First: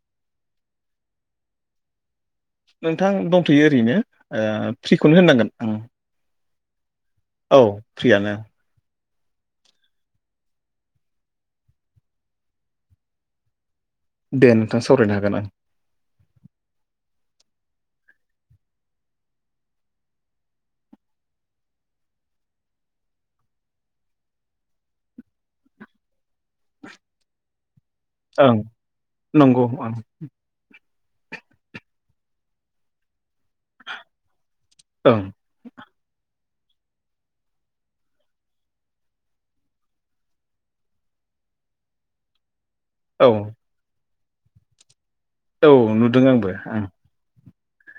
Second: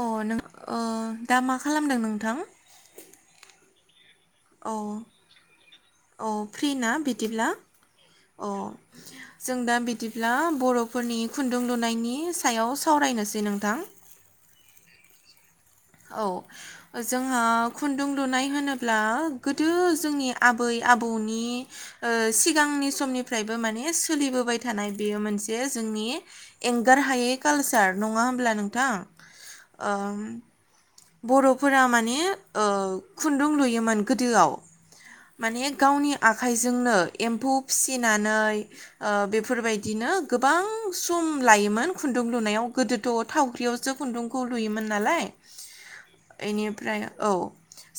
अ नों अ दा मा खालामदों नोंथां? नोंथां दंथ'यो ओरैनो ओ फ्रिखौनो होननांगोन ओम। फ्रिना बि औ फ्रियानो। [inaudible] जों दा बिदिब्ला बर'फोरनि खुन्दुं लुनायनि सायाव सावरायनोसै नोंथां। दे नोंथां सावरायनो हागोन ओं। औ जोंहा खुन्दुं लुनाय होनोब्ला गोदो जोंनि आबै आबौनि ओ सिगांनि समनिफ्रायबो माने सोलिबोबाय थानाय बेयो मोनसे ज जोंनि एंगार हायै कालचार नङा हब्ला ओं नोंथां? नंगौ ओं ओ बर'फोरा माने ओ खुन्दुं लुयोमोन गोदोआव ओं माने गावनि आ आखाइजोंनो एम्फौ फिसिनानै ओ बेफोरबायदिनो गोबां सुम लायोमोन खुन्दुं लुनायाव गोदोथ' औ थावख्रियावसो खुन्दुंखौ लुयोमोन नालाय। औ नुदों आंबो ओं। बेनिफ्राय औ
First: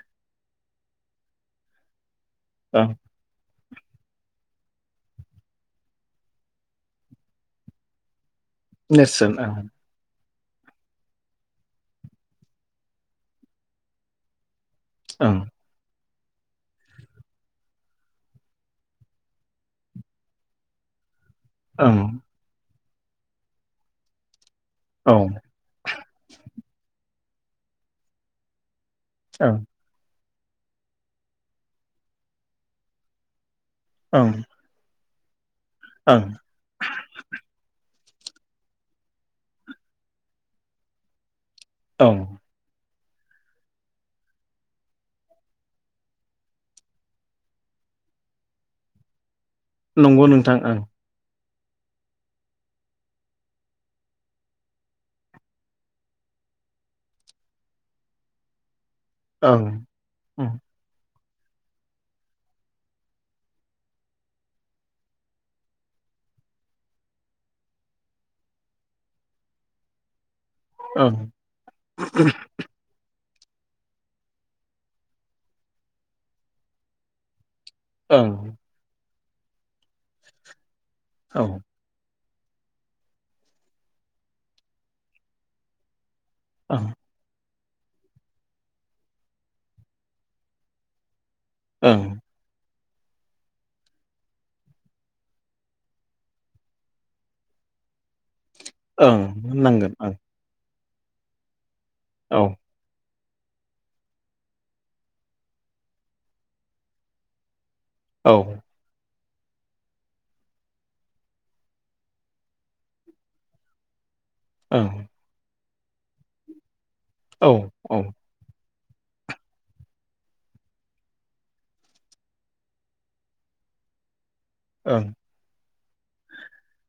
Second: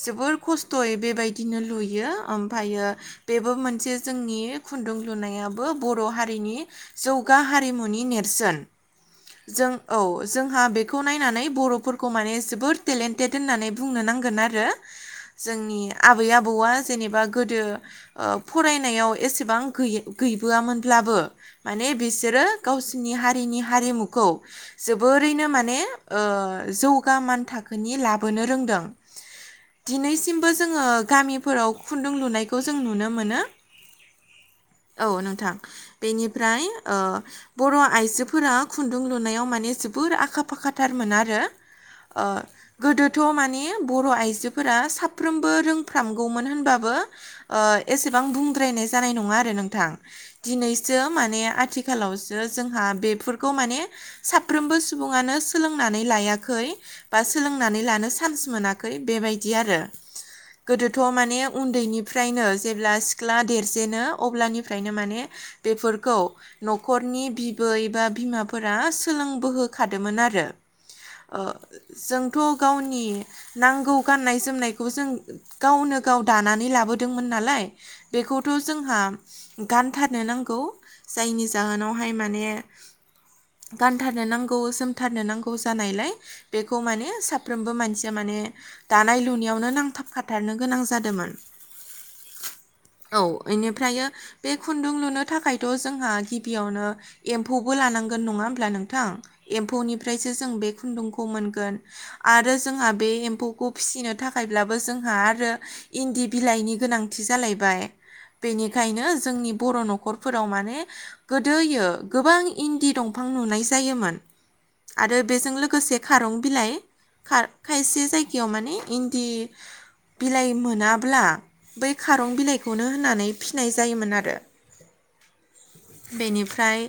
जोबोर खस्थ'यै बेबायदिनो लुयो ओं ओमफ्रायो बेबो मोन से जोंनि खुन्दुं लुनायाबो बर' हारिनि जौगा हारिमुनि नेरसोन। नेरसोन औ। जों औ जोंहा बेखौ नायनानै बर'फोरखौ माने जोबोर टेलेन्टेड होननानै बुंनो नांगोन आरो। ओं जोंनि आबै आबौआ जेनेबा गोदो ओ फरायनायाव एसेबां गै-गैबो आमोनब्लाबो माने बिसोरो गावसिनि हारिनि हारिमुखौ ओं जोबोरैनो माने ओ जौगा मान थाखोनि लाबोनो रोंदों। औ दिनैसिमबो जोङो गामिफोराव खुन्दुं लुनायखौ जों नुनो मोनो। ओं औ नोंथां ओं बेनिफ्राय ओ बर' आइजो फोरा खुन्दुं लुनायाव माने जोबोर आखा फाखाथारमोन आरो ओं ओ गोदोथ' माने बर' आइजोफोरा साफ्रोमबो रोंफ्रामगौमोन होनबाबो ओ एसेबां बुंद्रानाय जानाय नङा आरो नोंथां नंगौ नोंथां ओं दिनैसो माने आ थिखालावसो जोंहा बेफोरखौ माने साफ्रोमबो सुबुङानो सोलोंनानै लाया खै बा सोंनानै लानो सान्स मोनाखै बेबायदि आरो ओं गोदोथ' मा ने उन्दैनिफ्रायनो जेब्ला सिख्ला देरजेनो अब्लानिफ्रायनो माने बेफोरखौ न'खरनि बिबै एबा बिमाफोरा सोलोंबोहोखादोंमोन आरो। ओं ओ जोंथ' गावनि नांगौ गाननाय जोमनायखौ जों गावनो गाव दानानै लाबोदोंमोन नालाय। ओं बेखौथ' जोंहा गानथारनो नांगौ औ जायनि ओं जाहोनावहाय माने गानथारनो नांगौ जोमथारनो नांगौ जानायलाय बेखौ ओं माने सा फ्रोमबो मानसिया माने दानाय लुनायावनो नांथाब खाथारनो गोनां जादोंमोन। औ औ इनिफ्रायो बे खुन्दुं लुनो थाखायथ' जोंहा गिबियावनो एम्फौ बो लानांगोन नङा होमब्ला नोंथां होननांगोन ओं एम्फौनिफ्रायसो जों बे खुन्दुंखौ मोनगोन औ आरो जोंहा बे ए म्फौखौ फिसिनो थाखायब्लाबो जोंहा आरो इन्दि बिलाइनि गोनांथि जालायबाय। औ बेनिखायनो जोंनि बर' न'खरफोराव माने गोदोयो गोबां इन्दि दंफां नुनाय जायोमोन। ओं आरो बेजों लोगोसे खारं बिलाइ, औ औ खा-खायसे जायगायाव माने इन्दि बिलाइ मोनाब्ला बै खारं बिलाइखौनो होनानै फिनाय जायोमोन आरो। ओं [inaudible] बेनिफ्राय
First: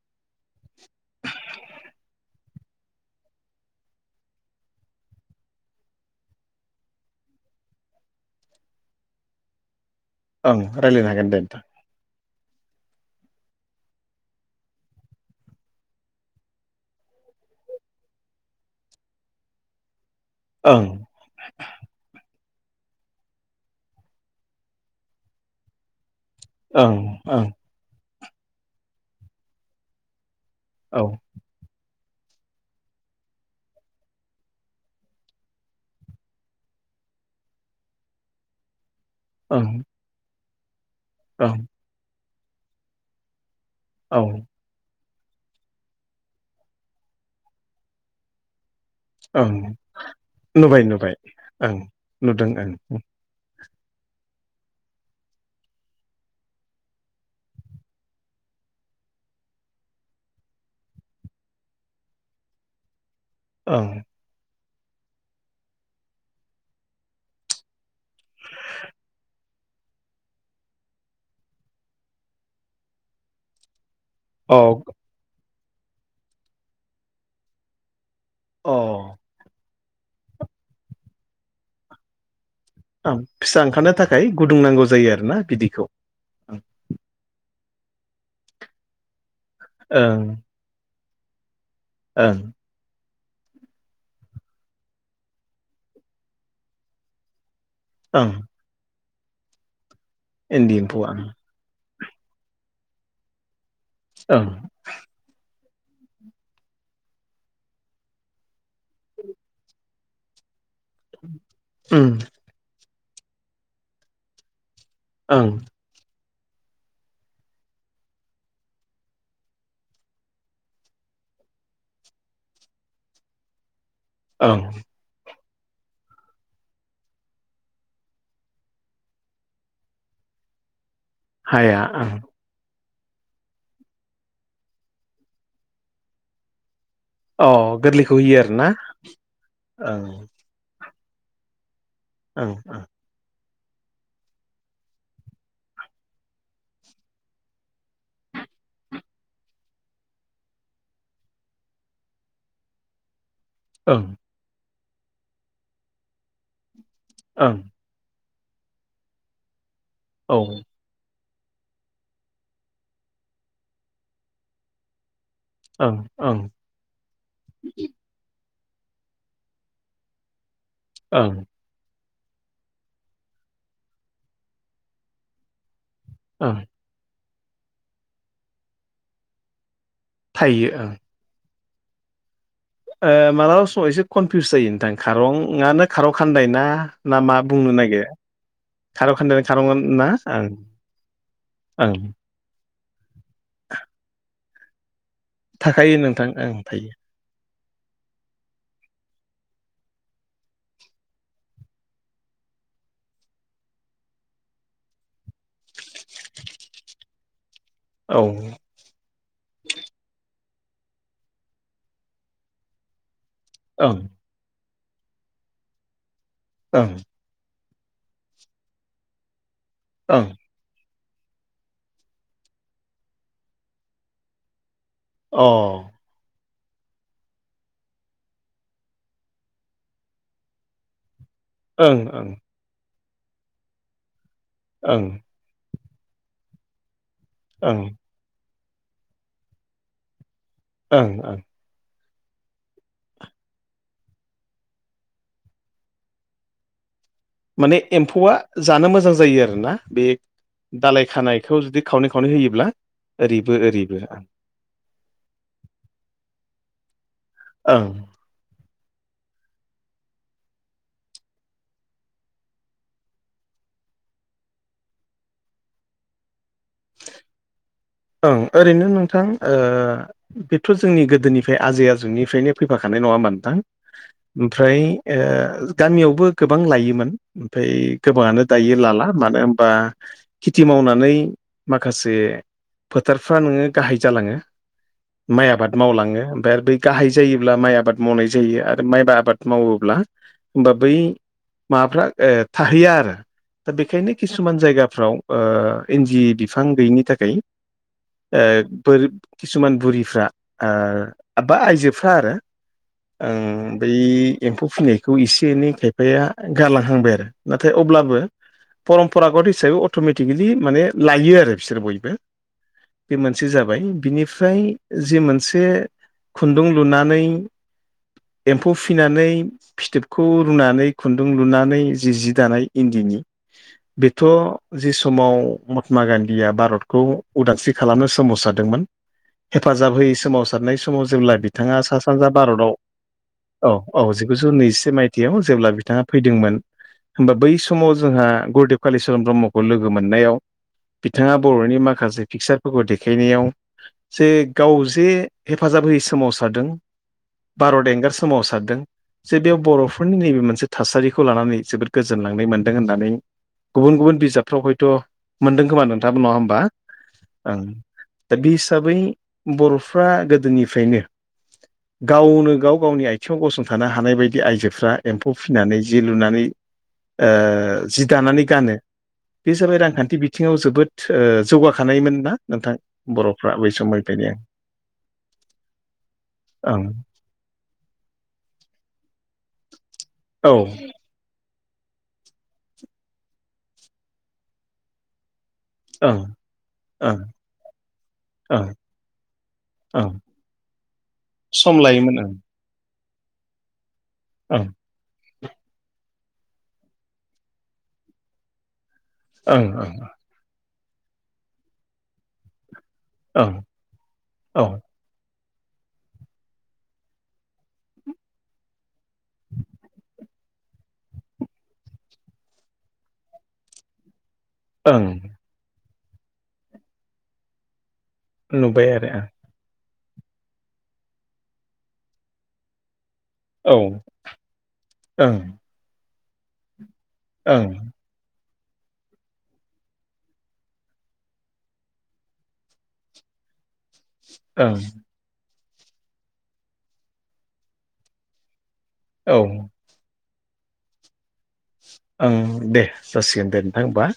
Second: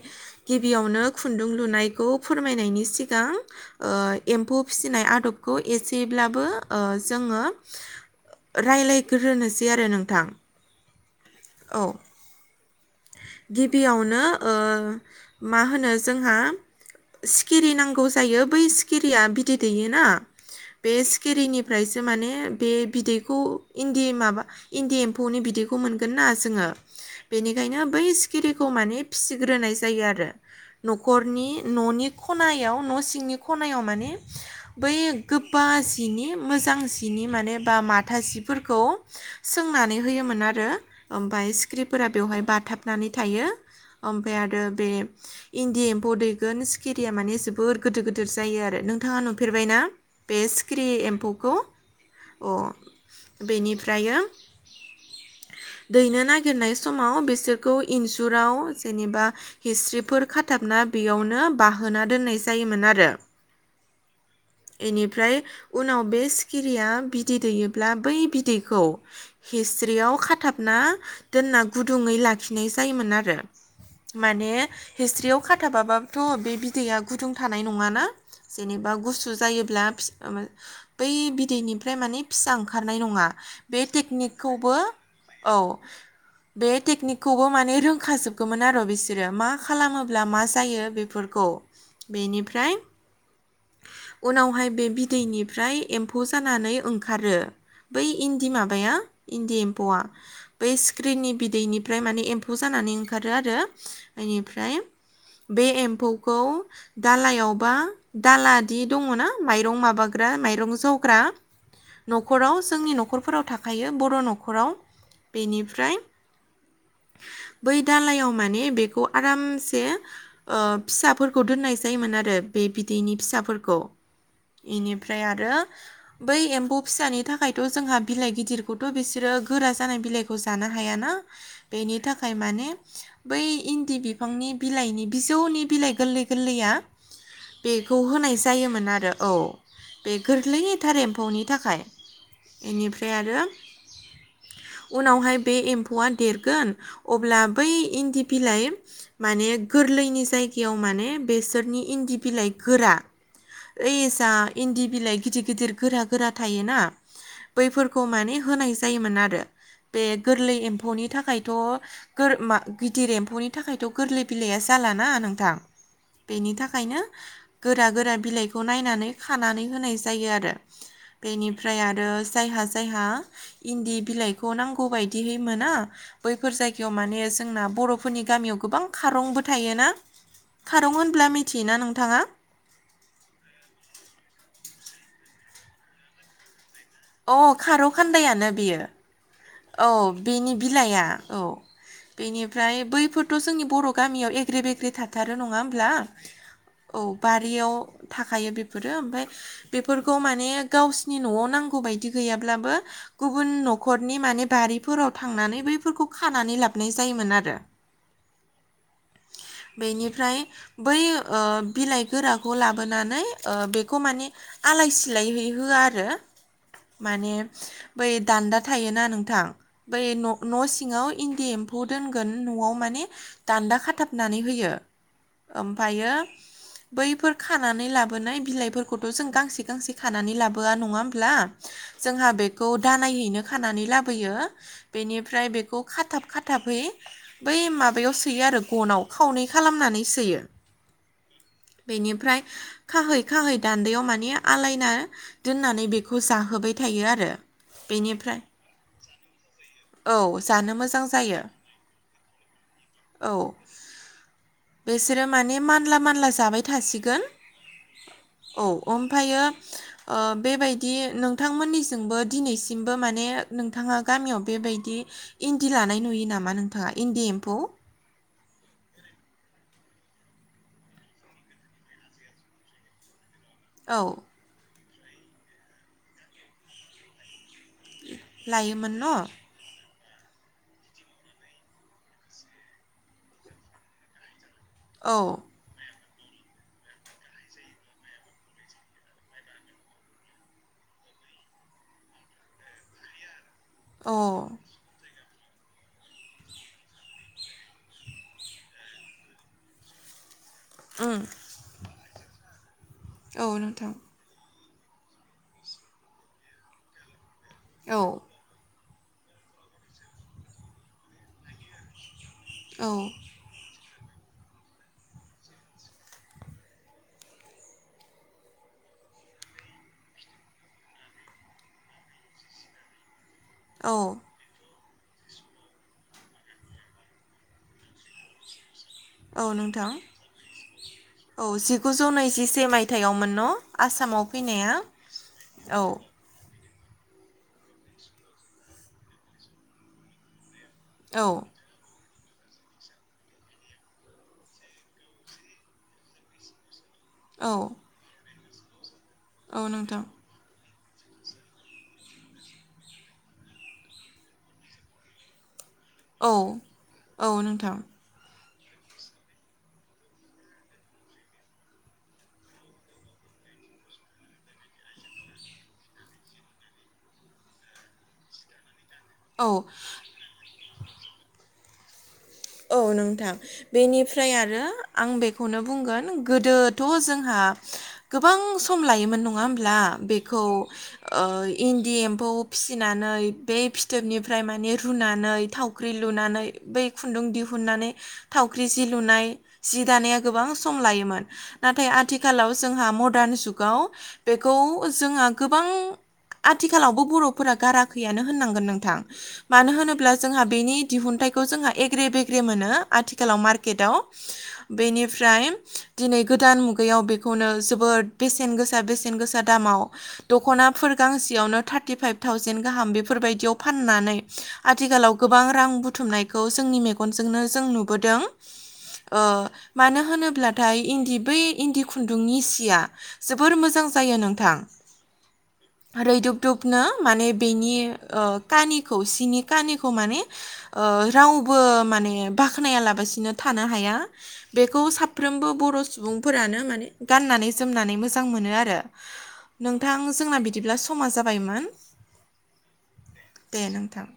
गिबियावनो खुन्दुं लुनायखौ फोरमायनायनि सिगां ओ एम्फौ फिसिनाय आदबखौ एसेब्लाबो ओ जोङो रायलायग्रोनोसै आरो नों ओं रायज्लायनो हागोन दे नोंथां। गिबियावनो ओ मा होनो जोंहा सिखिरि नांगौ जायो बै सिखिरिया बिदै दैयोना ओं बे सिखिरिनिफ्रायसो माने बे बिदैखौ इन्दि माबा इन्दि एम्फौनि बिदैखौ मोनगोन ना जोङो ओं ओं बेनि बै सिखिरिखौ माने फिसिग्रोनाय जायो आरो औ न'खरनि न'नि खनायाव न' सिंनि खनायाव मान बै गोबा जिनि मोजांजि नि माने बा माथा जिफोरखौ ओं सोंनानै होयोमोन आरो औ ओमफ्राय स्क्रिफोरा बेवहाय बाथाबनानै थायो। औ ओमफ्राय आरो बे इन्दि एम्फौ दैगोन सिकिरिया माने जोबोर गिदिर गिदिर जायो आरो नों नोंथाङा ओं नुफेरबायना बे नुबाय सिखिरि नुबाय एम्फौखौ ओं नुदों अ बेनिफ्राय दायो दैनो नागिरनाय समाव बे बिसोरखौ इनजुराव जेनेबा हिस्रिफोर खाथाबना बेयावनो बाहोना दोननाय जायोमोन आरो। औ बेनिफ्राय उनाव बे सिखिरिया बिदै दैयोब्ला बै बिदैखौ हिसि्याव खाथाबना दोनना गुदुङै लाखिनाय जायोमोन आरो माने ओं हिसि्याव खाथाबाबाबोथ' बे बिदैआ गुदुं थानाय नङााना अ जेनेबा गुसु जायोब्ला बै बिदैनिफ्राय माने फिसा ओंखारनाय ओं नङा फिसा बे ओंखारनो थाखाय गुदुं टेकनिकखौबो नांगौ जायो आरोना औ बिदैखौ बे टेकनिकखौ खौ माने रोंखाजोबगौमोन आरो बिसोरो मा खालामोब्ला ओं मा जायो बेफोरखौ ओं बेनिफ्राय उनावहाय बे बिदैनिफ्राय एम्फौ जानानै ओंखारो बै ओं इन्दि माबाया इन्दि एम्फौआ बै इन्दि एम्फौआ स्क्रिननि बिदैनि फ्राय माने एम्फौ जानानै ओंखारो आरो ओं इनिफ्राय बे एम्फौखौ दालायावबा दालादि दङ ना माइरं माबाग्रा माइरं जावग्रा उम न'खराव जोंनि न'खरफोराव थाखायो बर' न'खराव ओं बेनिफ्राय बै दालायाव माने बेखौ आरामसे ओ फिसाफोरखौ दोननाय जायो माने आरो बे बिदैनि फिसाफोरखौ ओं इनिफ्राय आरो बै एम्बौ फिसानि थाखायथ' जोंहा बिलाइ गिदिरखौथ' बिसोरो गोरा जानाय बिलाइखौ जानो हायाना हाया बेनि ओं थाखाय माने बै इन्दि बिफांनि बिलाइनि बिजौनि बिलाइ गोरलै गोरलैया अ बेखौ गोरलैखौ होनाय होयो आरोना जायोमोन आरो औ बे ओं गोरलैथार एम फौनि थाखाय ओं इनिफ्राय आरो उनावहाय बे एम्फौआ देरगोन अब्ला बै इन्दि बिलाइ माने गोरलैनि जायगायाव माने बेसोरनि इन्दि बिलाइ गोरा ओं ओइस इन्दि बिलाइ गिदिर गिदिर गोरा गोरा थायोना ओं बैफोरखौ माने होनाय जायोमोन आरो बे औ गोरलै ओं एमफ नि थाखायथ' गोर मा गिदिर एम्फौनि थाखायथ' गोरलै बिलाइया जाल ना नों रा ओं बेनि थाखायनो गोरा गोरा बिलाइ खौ नायनानै खानानै होनाय जायो आरो ओं बेनिफ्राय आरो जायहा जायहा इन्दि बिलाइखौ नांगौ बदिहै मोना बैफोर ओं जायगायाव माने जोंना बर'फोरनि गामियाव गोबां खारंबो थायोना थायो ओं खारं होनब्ला मिथियोना नोंथाङा? ओ मालाबा समाव एसे कनफिउस जायो नोंथां खारंआानो खारं खानदायना? ना अ मा बुंनो खारौ नागिर खान्दायानो बेयो खार' खानदा औ बेनि बिलाइआ औ ओं बेनिफ्राय बैफोरथ' जोंनि बर' गामियाव एग्रे बेग्रे थाथारो नङा होमब्ला थाखायो नोंथां ओं थायो औ बारियाव थाखायो बेफोरो ओमफाय बेफोरखौ माने गावसिनि न'आव नांगौ बायदि गैयाब्लाबो गुबुन न'खरनि माने बारिफोराव थांनानै बैफोरखौ खानानै लाबनाय जायोमोन आरो औ बेनिफ्राय बै ओ बिलाइ गोराखौ लाबोनानै ओ बेखौ ओं माने आलाय सिलाय हैै होआ आरो ओं माने बै दान्दा। थायोना नोंथां बै ओं न'न' सिङाव। इन्दि एम्फौ दोनगोन न'आव माने दान्दा खाथाबनानै होयो। अ ओं ओफायो। बैफोर खानानै लाबोनाय बिलाइफोरखौथ' जों गांसे गांसे खानानै लाबोआ नङा होनबा। ला जोंहा ओं बेखौ दानायैनो खानानै लाबोयो ओं बेनिफ्राय बेखौ खाथाब खाथाबहै बै ओं माबायाव सोयो आरो गनाव खावनै खालामनानै सोयो। ओं ओं। बेनिफ्राय खाहै खाहै दानदायाव माने आलायना दोननानै बेखौ जाहोबाय थायो आरो। माने एम्फौआ। बेनिफ्राय जानो मोजां जायो आरोना बे औ जानो मोजां दालाय जायो खानायखौ जुदि खावनै खावनै होयोब्ला। ओरैबो ओरैबो आं। बेसोरो माने मानला मानला जाबाय थासिगोन। ओं। औ ओमफायो ओ बेबायदि नोंथांमोननिजोंबो दिनैसिमबो माने। नोंथाङा गामियाव बेबायदि इन्दि लानाय नुयो नामा नोंथाङा इन्दि एम्फौ। ओं ओरैनो नोंथां बेथ' जोंनि गोदोनिफ्राय आजै आजौनिफ्रायनो फैफाखानाय। नङा होनबा नोंथां औ ओफ्राय ओ गामियावबो गोबां लायोमोन। ओमफ्राय गोबाङानो दायो लायोमोन न लाला मानो होनबा। खेथि मावनानै माखासे फोथारफ्रा नोंङो गाहाय जालाङो। औ माइ आबाद मावलाङो। ओमफ्राय आरो बै गाहाय जायोब्ला माइ आबाद मावनाय जायो आरो माइबा आबाद मावोब्ला होबा बै। माबाफ्रा थाहैयो आरो। दा बेखायनो औ किसुमान जायगाफ्राव इन्दि बिफां गैयिनि थाखाय। ओ बोरिब किसुमान बुरिफ्रा। उम ओ आइजोफ्रा आरो। औ ओं बै नोंथां एम्फौ फिनायखौ एसे एनै खायफाया गारलांहांबाय आरो। नाथाय औ अब्लाबो परमपरागत हिसाबै अट'मेटिकेलि माने लायो आरो बिसोर बयबो। औ बे मोनसे जाबाय। बिनिफ्राय जि मोनसे खुन्दुं लुनानै। एम्फौ फिनानै फिथोबखौ रुनानै खुन्दुं लुनानै जि जि दानाय इन्दिनि। औ बेथ' जि समाव महात्मा गान्धीया भारतखौ। उदांस्रि खालामनो सोमावसारदोंमोन। औ नोंथां हेफाजाब होयै सोमावसारनाय समाव जेब्ला औ बिथाङा सा जिगुजौ सानजा नैजिसे भारताव मायथाइयावमोन न औ। औ आसामाव जिगुजौ फैनाया नैजिसे मायथायाइयाव जेब्ला औ बिथाङा फैदोंमोन। होमबा बै समाव जोंहा गुरुदेब कालिचरन ब्रह्मखौ लोगो मोननायाव। औ बिथाङा बर'नि माखासे। पिकचारफोरखौ देखायनायाव जे गाव जे हेफाजाब होयै सोमावसारदों। औ भारत एंगार सोमावसारदों जे बेयाव औ नोंथां बर'फोरनि नैबे मोनसे। थासारिखौ लानानै जोबोद गोजोनलांनाय मोनदों होननानै गुबुन गुबुन बिजाबफ्राव हयथ' मोनदों। खोमा नोंथां नङा होनोमबा। औ औ नोंथां बि हिसाबै बर'फ्रा गोदोनिफ्रायनो। गावनो गाव गावनि आथिङाव गसंथानो हानाय बायदि आइजोफ्रा एम्फौ फिनानै जि लुनानै। ओ जि दानानै गानो। औ बे जाबाय रांखान्थि बिथिङाव जोबोद जौगाखानायमोन ना। नोंथां औ नोंथां बर'फ्रा बै बेनिफ्राय समनिफ्रायनो आरो आं बेखौनो बुंगोन गोदोथ' ओं जोंहा। गोबां सम लायोमोन नङा होमब्ला बेखौ। औ इन्दि एम्फौ फिसिनानै बे फिथोबनिफ्राय माने रुनानै। थावख्रि ओं लुनानै बै। ओं खुन्दुं दिहुननानै थावख्रि ओं जि लुनाय जि ओं दानाया गोबां सम लायोमोन सम नाथाय आ लायोमोन आथिखालाव जोंहा मदार्न जुगाव बेखौ ओं जोंहा गोबां आथिखालावबो बर'फोरा गाराखैयानो होननांगोन नोंथां ओं मानो ओं होनोब्ला जोंहा बेनि दिहुनथाइखौ जोंहा एग्रे बेग्रे मोनो आथिखालाव ओं मार्केटाव औ बेनिफ्राय दिनै गोदान मुगायाव बेखौनो जोबोद बेसेन गोसा बेसेन गोसा दामाव दख'ना नाफोर गांसेयावनो थार्टि फाइभ थावजेेन गाहाम बेफोरबायदियाव फाननानै ओं आथिखालाव गोबां रां बुथुमनायखौ जोंनि मेगनजोंनो जों नु बोदों नुबाय आरो ओ मानो होनोब्लाथाय इन्दि बै इन्दि खुन्दुंनि सिया जोबोर औ मोजां जायो नोंथां ओं रैदुब दुबनो माने ओं बेनि ओ खानिखौ सिनि खानिखौ माने ओ रावबो माने बाख्नायालाबासिनो थानो हाया ओं बेखौ साफ्रोमबो बर' सुबुंफोरानो माने गाननानै जोमनानै मोजां मोनो आरो औ नोंथां जोंना बि दिब्ला समा जाबायमोन। ओं दे जासिगोन दे नोंथां होमबा।